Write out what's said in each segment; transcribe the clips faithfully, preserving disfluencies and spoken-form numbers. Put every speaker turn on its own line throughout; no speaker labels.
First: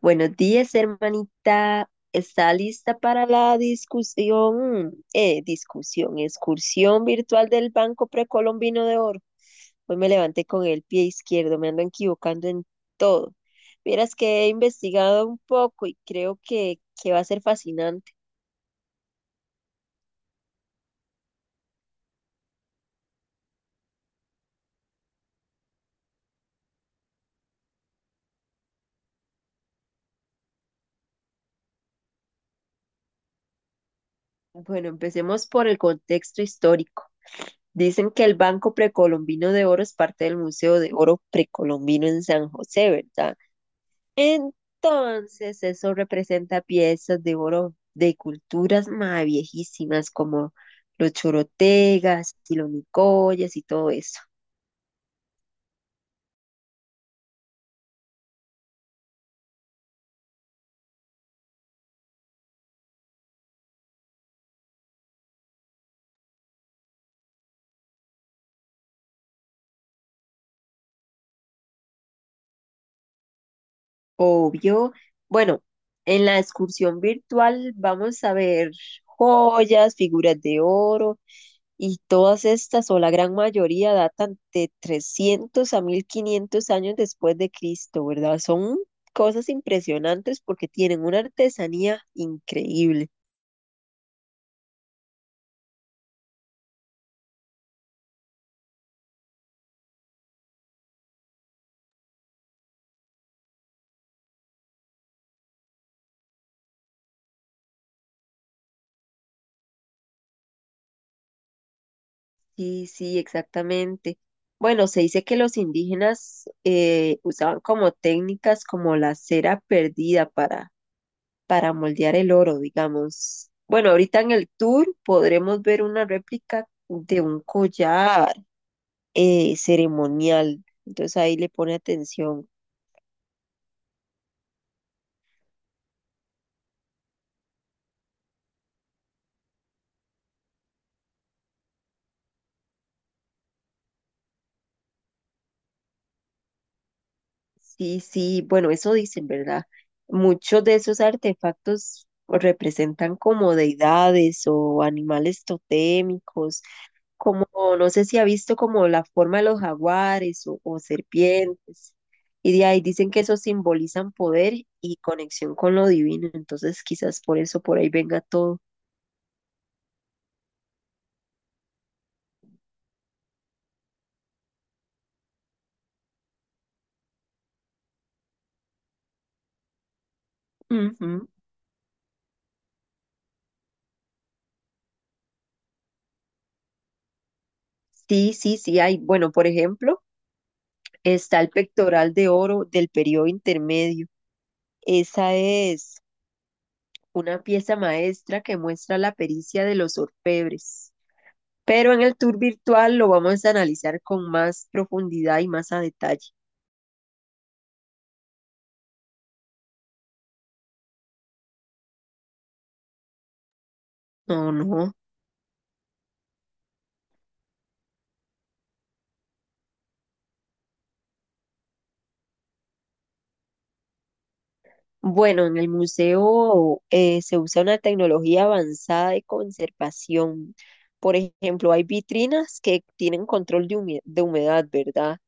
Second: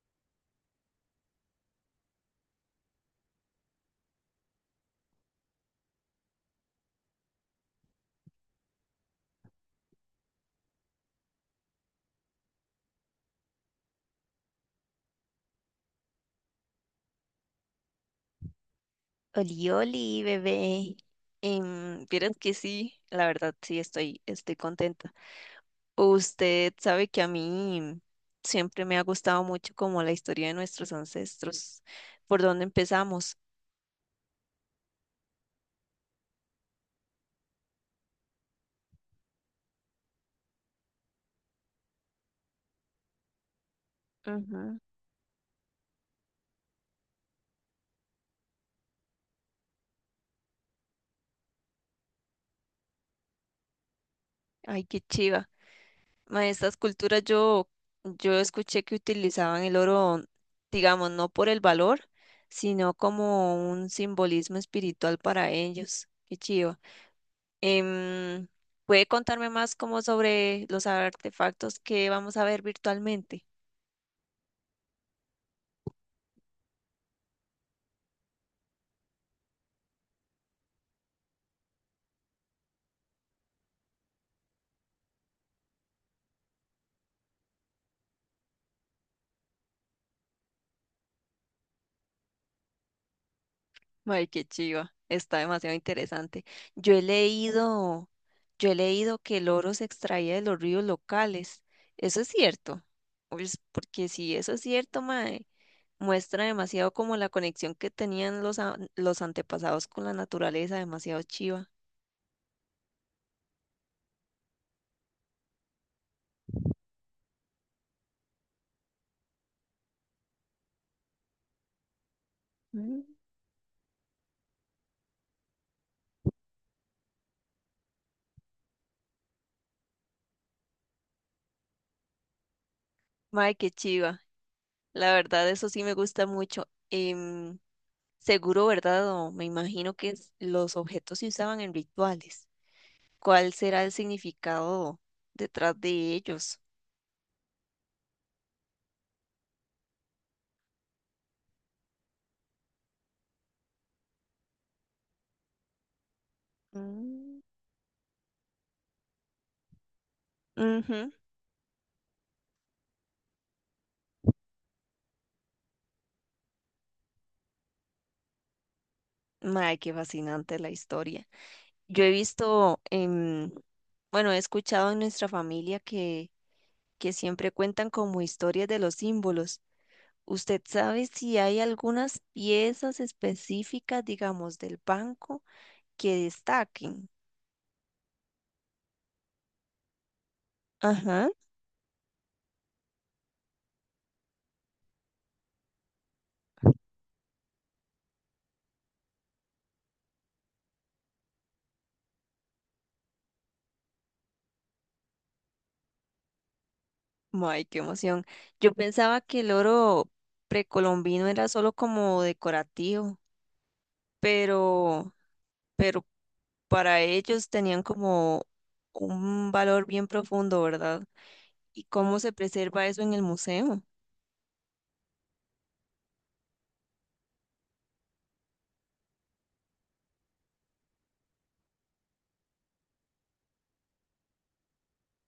Buenos días, hermanita. ¿Está lista para la discusión, eh, discusión, excursión virtual del Banco Precolombino de Oro? Hoy me levanté con el pie izquierdo, me ando equivocando en todo. Vieras que he investigado un poco y creo que, que va a ser fascinante.
Oli, oli, bebé. Em, vieras que sí, la verdad sí estoy, estoy contenta. Usted sabe que a mí siempre me ha gustado mucho como la historia de nuestros ancestros, por dónde empezamos.
Bueno, empecemos por el contexto histórico. Dicen que el Banco Precolombino de Oro es parte del Museo de Oro Precolombino en San José, ¿verdad?
Ujú.
Entonces, eso representa piezas de oro de culturas más viejísimas como los chorotegas y los nicoyas y todo eso.
Ay, qué chiva. Ma, estas culturas yo, yo escuché que utilizaban el oro, digamos, no por el valor, sino como un simbolismo espiritual para ellos. Qué chiva. Em, ¿Puede contarme más como sobre los artefactos que vamos a ver virtualmente?
Obvio. Bueno, en la excursión virtual vamos a ver joyas, figuras de oro y todas estas o la gran mayoría datan de trescientos a mil quinientos años después de Cristo, ¿verdad? Son cosas impresionantes porque tienen una artesanía increíble.
Ay, qué chiva. Está demasiado interesante. Yo he leído, yo he leído que el oro se extraía de los ríos locales. Eso es cierto. Pues, porque si eso es cierto, mae, muestra demasiado como la conexión que tenían los, a- los antepasados con la naturaleza, demasiado chiva.
Sí, sí, exactamente. Bueno, se dice que los indígenas eh, usaban como técnicas como la cera perdida para, para moldear el oro,
Mm.
digamos. Bueno, ahorita en el tour podremos ver una réplica de un collar eh, ceremonial. Entonces ahí le pone atención.
Mae, qué chiva. La verdad, eso sí me gusta mucho. Em, Seguro, ¿verdad? O me imagino que es- los objetos se usaban en rituales. ¿Cuál será el significado detrás de ellos?
Sí, sí, bueno, eso dicen, ¿verdad? Muchos de esos artefactos representan como deidades o animales totémicos
Mm,
como no sé si ha visto como la forma de los jaguares o, o
ujú.
serpientes, y de ahí dicen que eso simbolizan poder y conexión con lo divino, entonces quizás por eso por ahí venga todo.
Mae, qué fascinante la historia. Yo he visto, em, bueno, he escuchado en nuestra familia que, que siempre cuentan como historias de los símbolos. ¿Usted sabe
Ujú.
si hay algunas piezas específicas, digamos, del banco que destaquen?
Sí, sí, sí, hay, bueno, por ejemplo,
Ajá.
está el pectoral de oro del periodo intermedio. Esa es una pieza maestra que muestra la pericia de los orfebres, pero en el tour virtual lo vamos a analizar con más profundidad y más a detalle.
¡Ay, qué emoción! Yo pensaba que el oro precolombino era solo como decorativo,
No, no.
pero... pero para ellos tenían como un valor bien profundo, ¿verdad? ¿Y cómo se preserva eso en el museo?
Bueno, en el museo eh, se usa una tecnología avanzada de conservación. Por ejemplo, hay vitrinas que tienen control de hume- de humedad, ¿verdad?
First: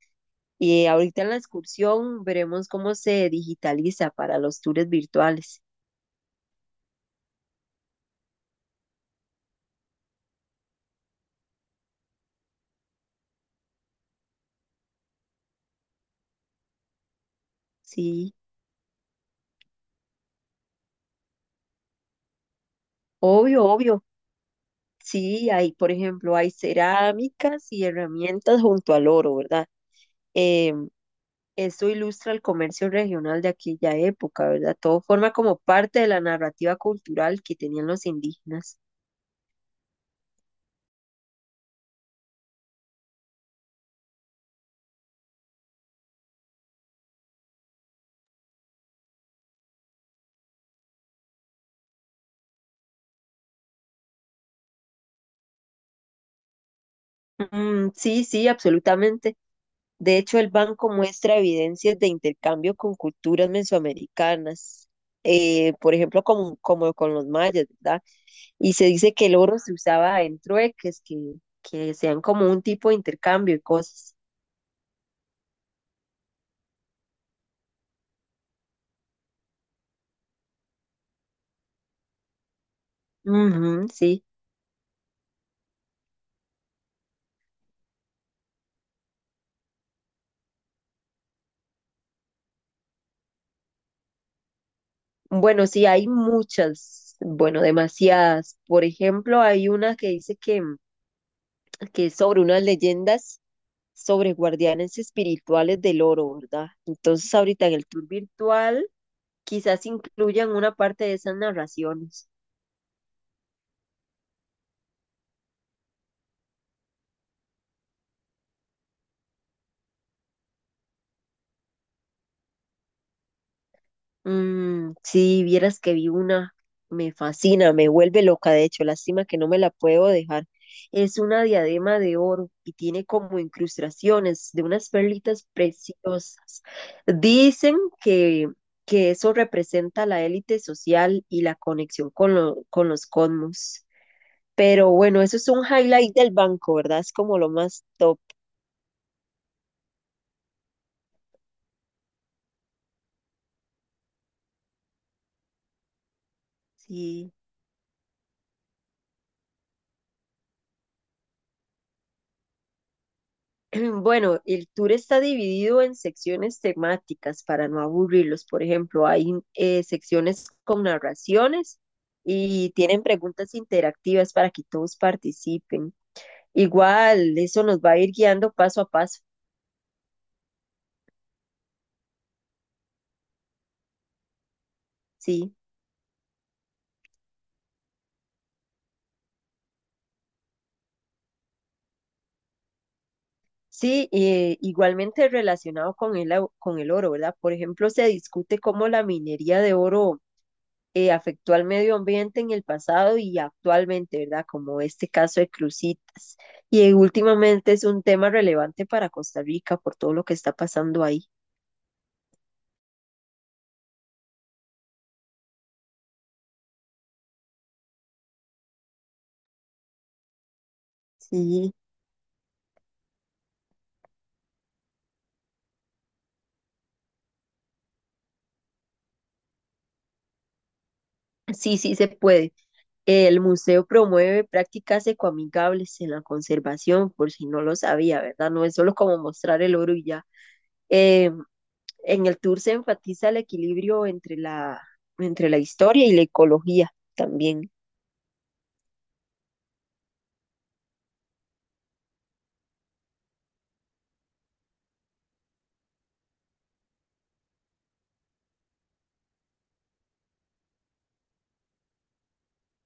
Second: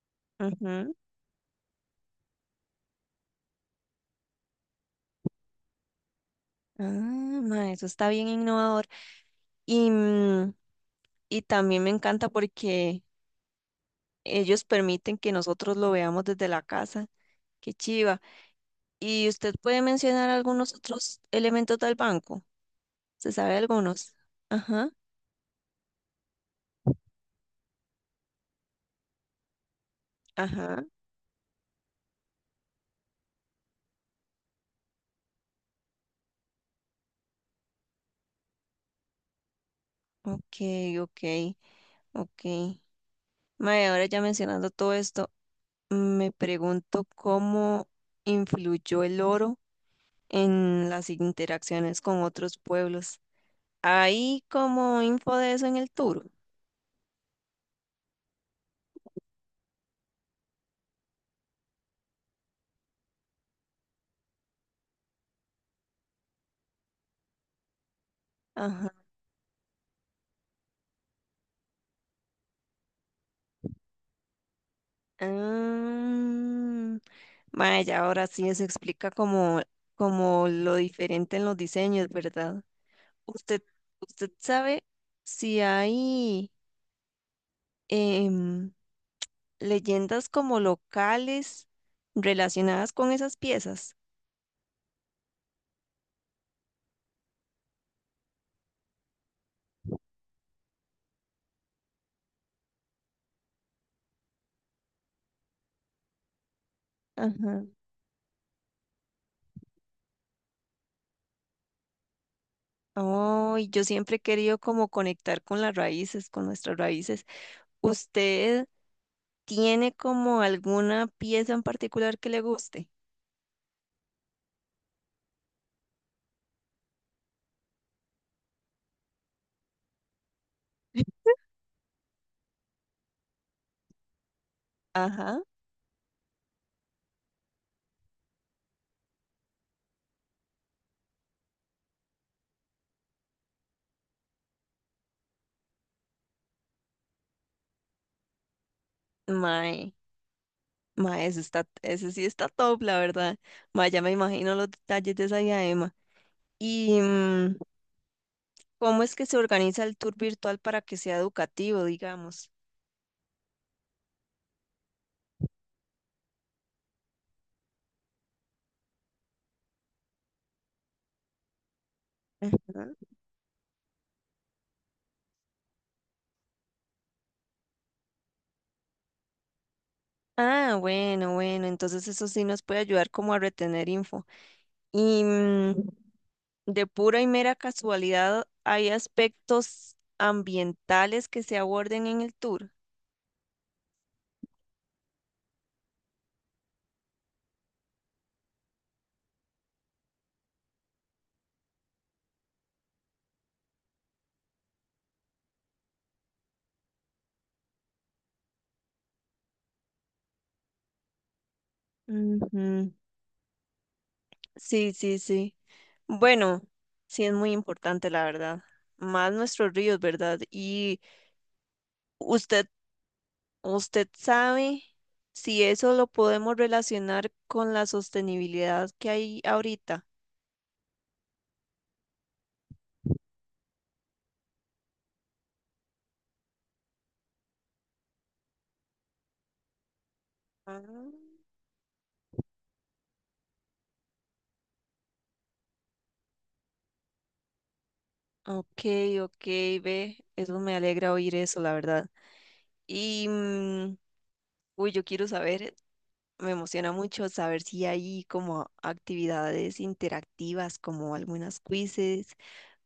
Y
Ujú.
ahorita en la excursión veremos cómo se digitaliza para los tours virtuales.
Ah, ma, eso está bien innovador. Y, mm, y también me encanta porque ellos permiten que nosotros lo veamos desde la casa. Qué chiva.
Sí,
¿Y usted puede mencionar algunos otros elementos del banco? ¿Se sabe
obvio, obvio.
algunos? Ajá,
Sí, hay, por ejemplo, hay cerámicas y herramientas junto al oro, ¿verdad?
ajá.
Em, Esto ilustra el comercio regional de aquella época, ¿verdad? Todo forma como parte de la narrativa cultural que tenían los indígenas.
Ok, ok, ok. Mae, ahora ya mencionando todo esto. Me pregunto cómo influyó el oro en las interacciones con otros pueblos. ¿Hay como info de eso en el tour?
Mm, sí, sí, absolutamente. De hecho, el banco muestra evidencias de intercambio con culturas mesoamericanas, eh, por ejemplo, como, como con los mayas, ¿verdad? Y se
Ajá.
dice que el oro se usaba en trueques, que, que sean como un tipo de intercambio y cosas.
Ah, vaya, ahora sí eso explica como, como lo diferente en los diseños, ¿verdad? ¿Usted,
Ujú, sí.
¿Usted sabe si hay em, leyendas como locales relacionadas con esas piezas?
Bueno, sí, hay muchas, bueno, demasiadas. Por ejemplo, hay una que dice que, que es sobre unas leyendas sobre guardianes espirituales del oro, ¿verdad? Entonces,
Ajá.
ahorita en el tour virtual quizás incluyan una parte de esas narraciones.
Oh, y yo siempre he querido como conectar con las raíces, con nuestras raíces. ¿Usted tiene como alguna pieza en particular que le guste?
Mm, sí, vieras que vi una, me fascina, me vuelve loca, de hecho, lástima que no me la puedo dejar. Es una diadema de oro y tiene como incrustaciones de unas
Ajá.
perlitas preciosas. Dicen que, que eso representa la élite social y la conexión con, lo- con los cosmos. Pero bueno, eso es un highlight del banco, ¿verdad? Es como lo más top.
Mae, mae, eso está, eso sí está top, la verdad. Mae, ya me imagino los detalles de esa diadema. ¿Y
Sí.
mm, cómo es que se organiza el tour virtual para que sea educativo, digamos?
Bueno, el tour está dividido en secciones temáticas para no aburrirlos. Por ejemplo, hay eh, secciones con narraciones
Ujú.
y tienen preguntas interactivas para que todos participen. Igual, eso nos va a ir guiando paso a paso.
Ah, bueno, bueno, entonces eso sí nos puede ayudar como a retener info. Y
Sí,
mm, de pura y mera casualidad, ¿hay aspectos ambientales que se aborden en el tour?
sí, eh, igualmente relacionado con el, au- con el oro, ¿verdad? Por ejemplo, se discute cómo la minería de oro eh, afectó al medio ambiente en el pasado y actualmente, ¿verdad? Como este caso de Cruzitas. Y eh, últimamente es un tema relevante para Costa Rica por todo lo que está pasando ahí.
Ujú. Sí, sí, sí. Bueno, sí es muy importante, la verdad. Más nuestros ríos, ¿verdad? Y
Sí,
usted, usted sabe si eso lo podemos relacionar con la sostenibilidad que hay ahorita.
sí, sí se puede. El museo promueve prácticas ecoamigables en la conservación, por si no lo sabía, ¿verdad? No es solo como mostrar el oro y ya.
Ah,
Eh, en el tour se enfatiza el equilibrio entre la, entre la historia y la ecología también.
ok, ok, ve, eso me alegra oír eso, la verdad. Y, mm, uy, yo quiero saber, me emociona mucho saber si hay como actividades interactivas, como algunas quizzes,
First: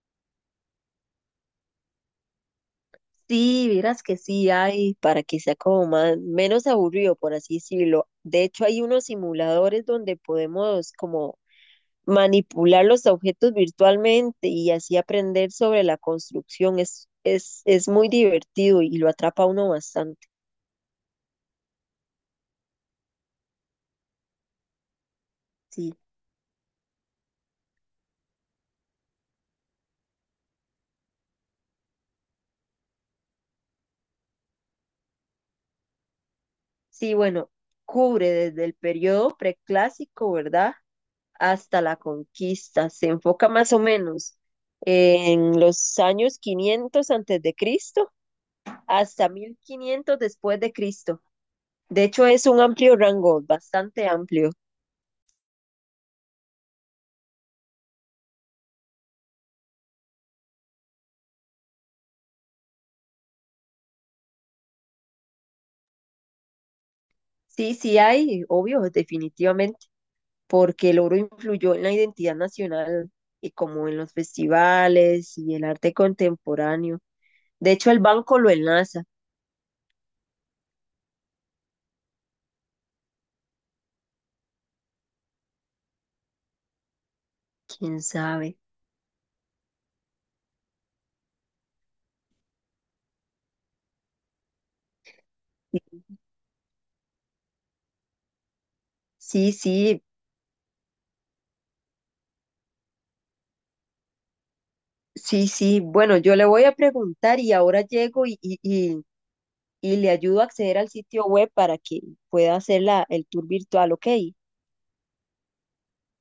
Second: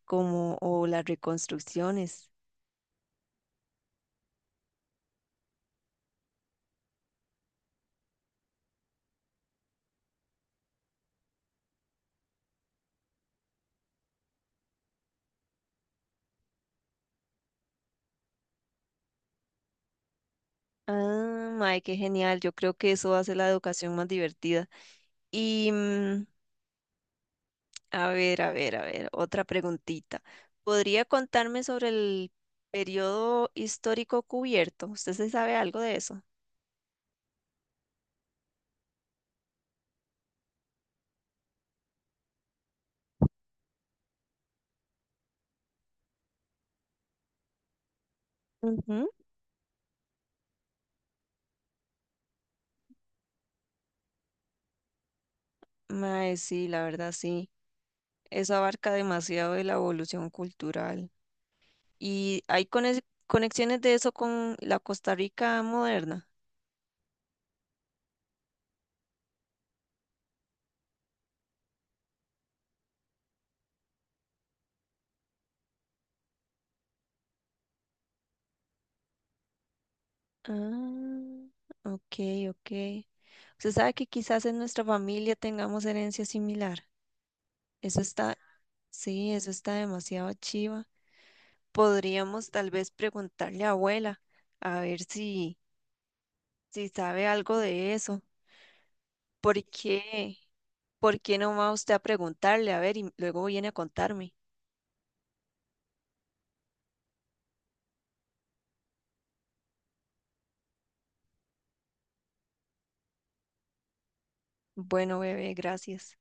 como, o las reconstrucciones.
Sí, vieras que sí hay para que sea como más, menos aburrido, por así decirlo. De hecho, hay unos simuladores donde podemos como manipular los objetos virtualmente y así aprender sobre la construcción. Es, es, es muy divertido y lo atrapa a uno bastante.
Ah, mae, qué genial, yo creo que eso hace la educación más divertida. Y,
Sí,
mm, a ver, a ver, a ver, otra preguntita. ¿Podría contarme sobre el periodo histórico cubierto? ¿Usted se sabe algo de eso?
sí, bueno, cubre desde el periodo preclásico, ¿verdad? Hasta la conquista. Se enfoca más o menos en los años quinientos antes de Cristo
Ujú.
hasta mil quinientos después de Cristo. De hecho, es un amplio rango, bastante amplio.
Mae, sí, la verdad sí. Eso abarca demasiado de la evolución cultural. ¿Y hay conex- conexiones de eso con la Costa Rica moderna?
Sí, sí hay, obvio, definitivamente, porque el oro influyó en la identidad nacional y como en los festivales y el arte contemporáneo. De hecho, el banco lo enlaza,
Ah, ok, ok. Usted sabe que quizás en nuestra familia tengamos herencia similar. Eso
quién
está,
sabe.
sí, eso está demasiado chiva. Podríamos tal vez preguntarle a abuela a ver si, si sabe algo de eso.
Sí,
¿Por
sí,
qué? ¿Por qué no va usted a preguntarle? A ver, y luego viene a contarme.
sí, sí. Bueno, yo le voy a preguntar y ahora llego y, y, y, y le ayudo a acceder al sitio web para que pueda hacer la, el tour virtual, ¿ok?
Bueno, bebé, gracias.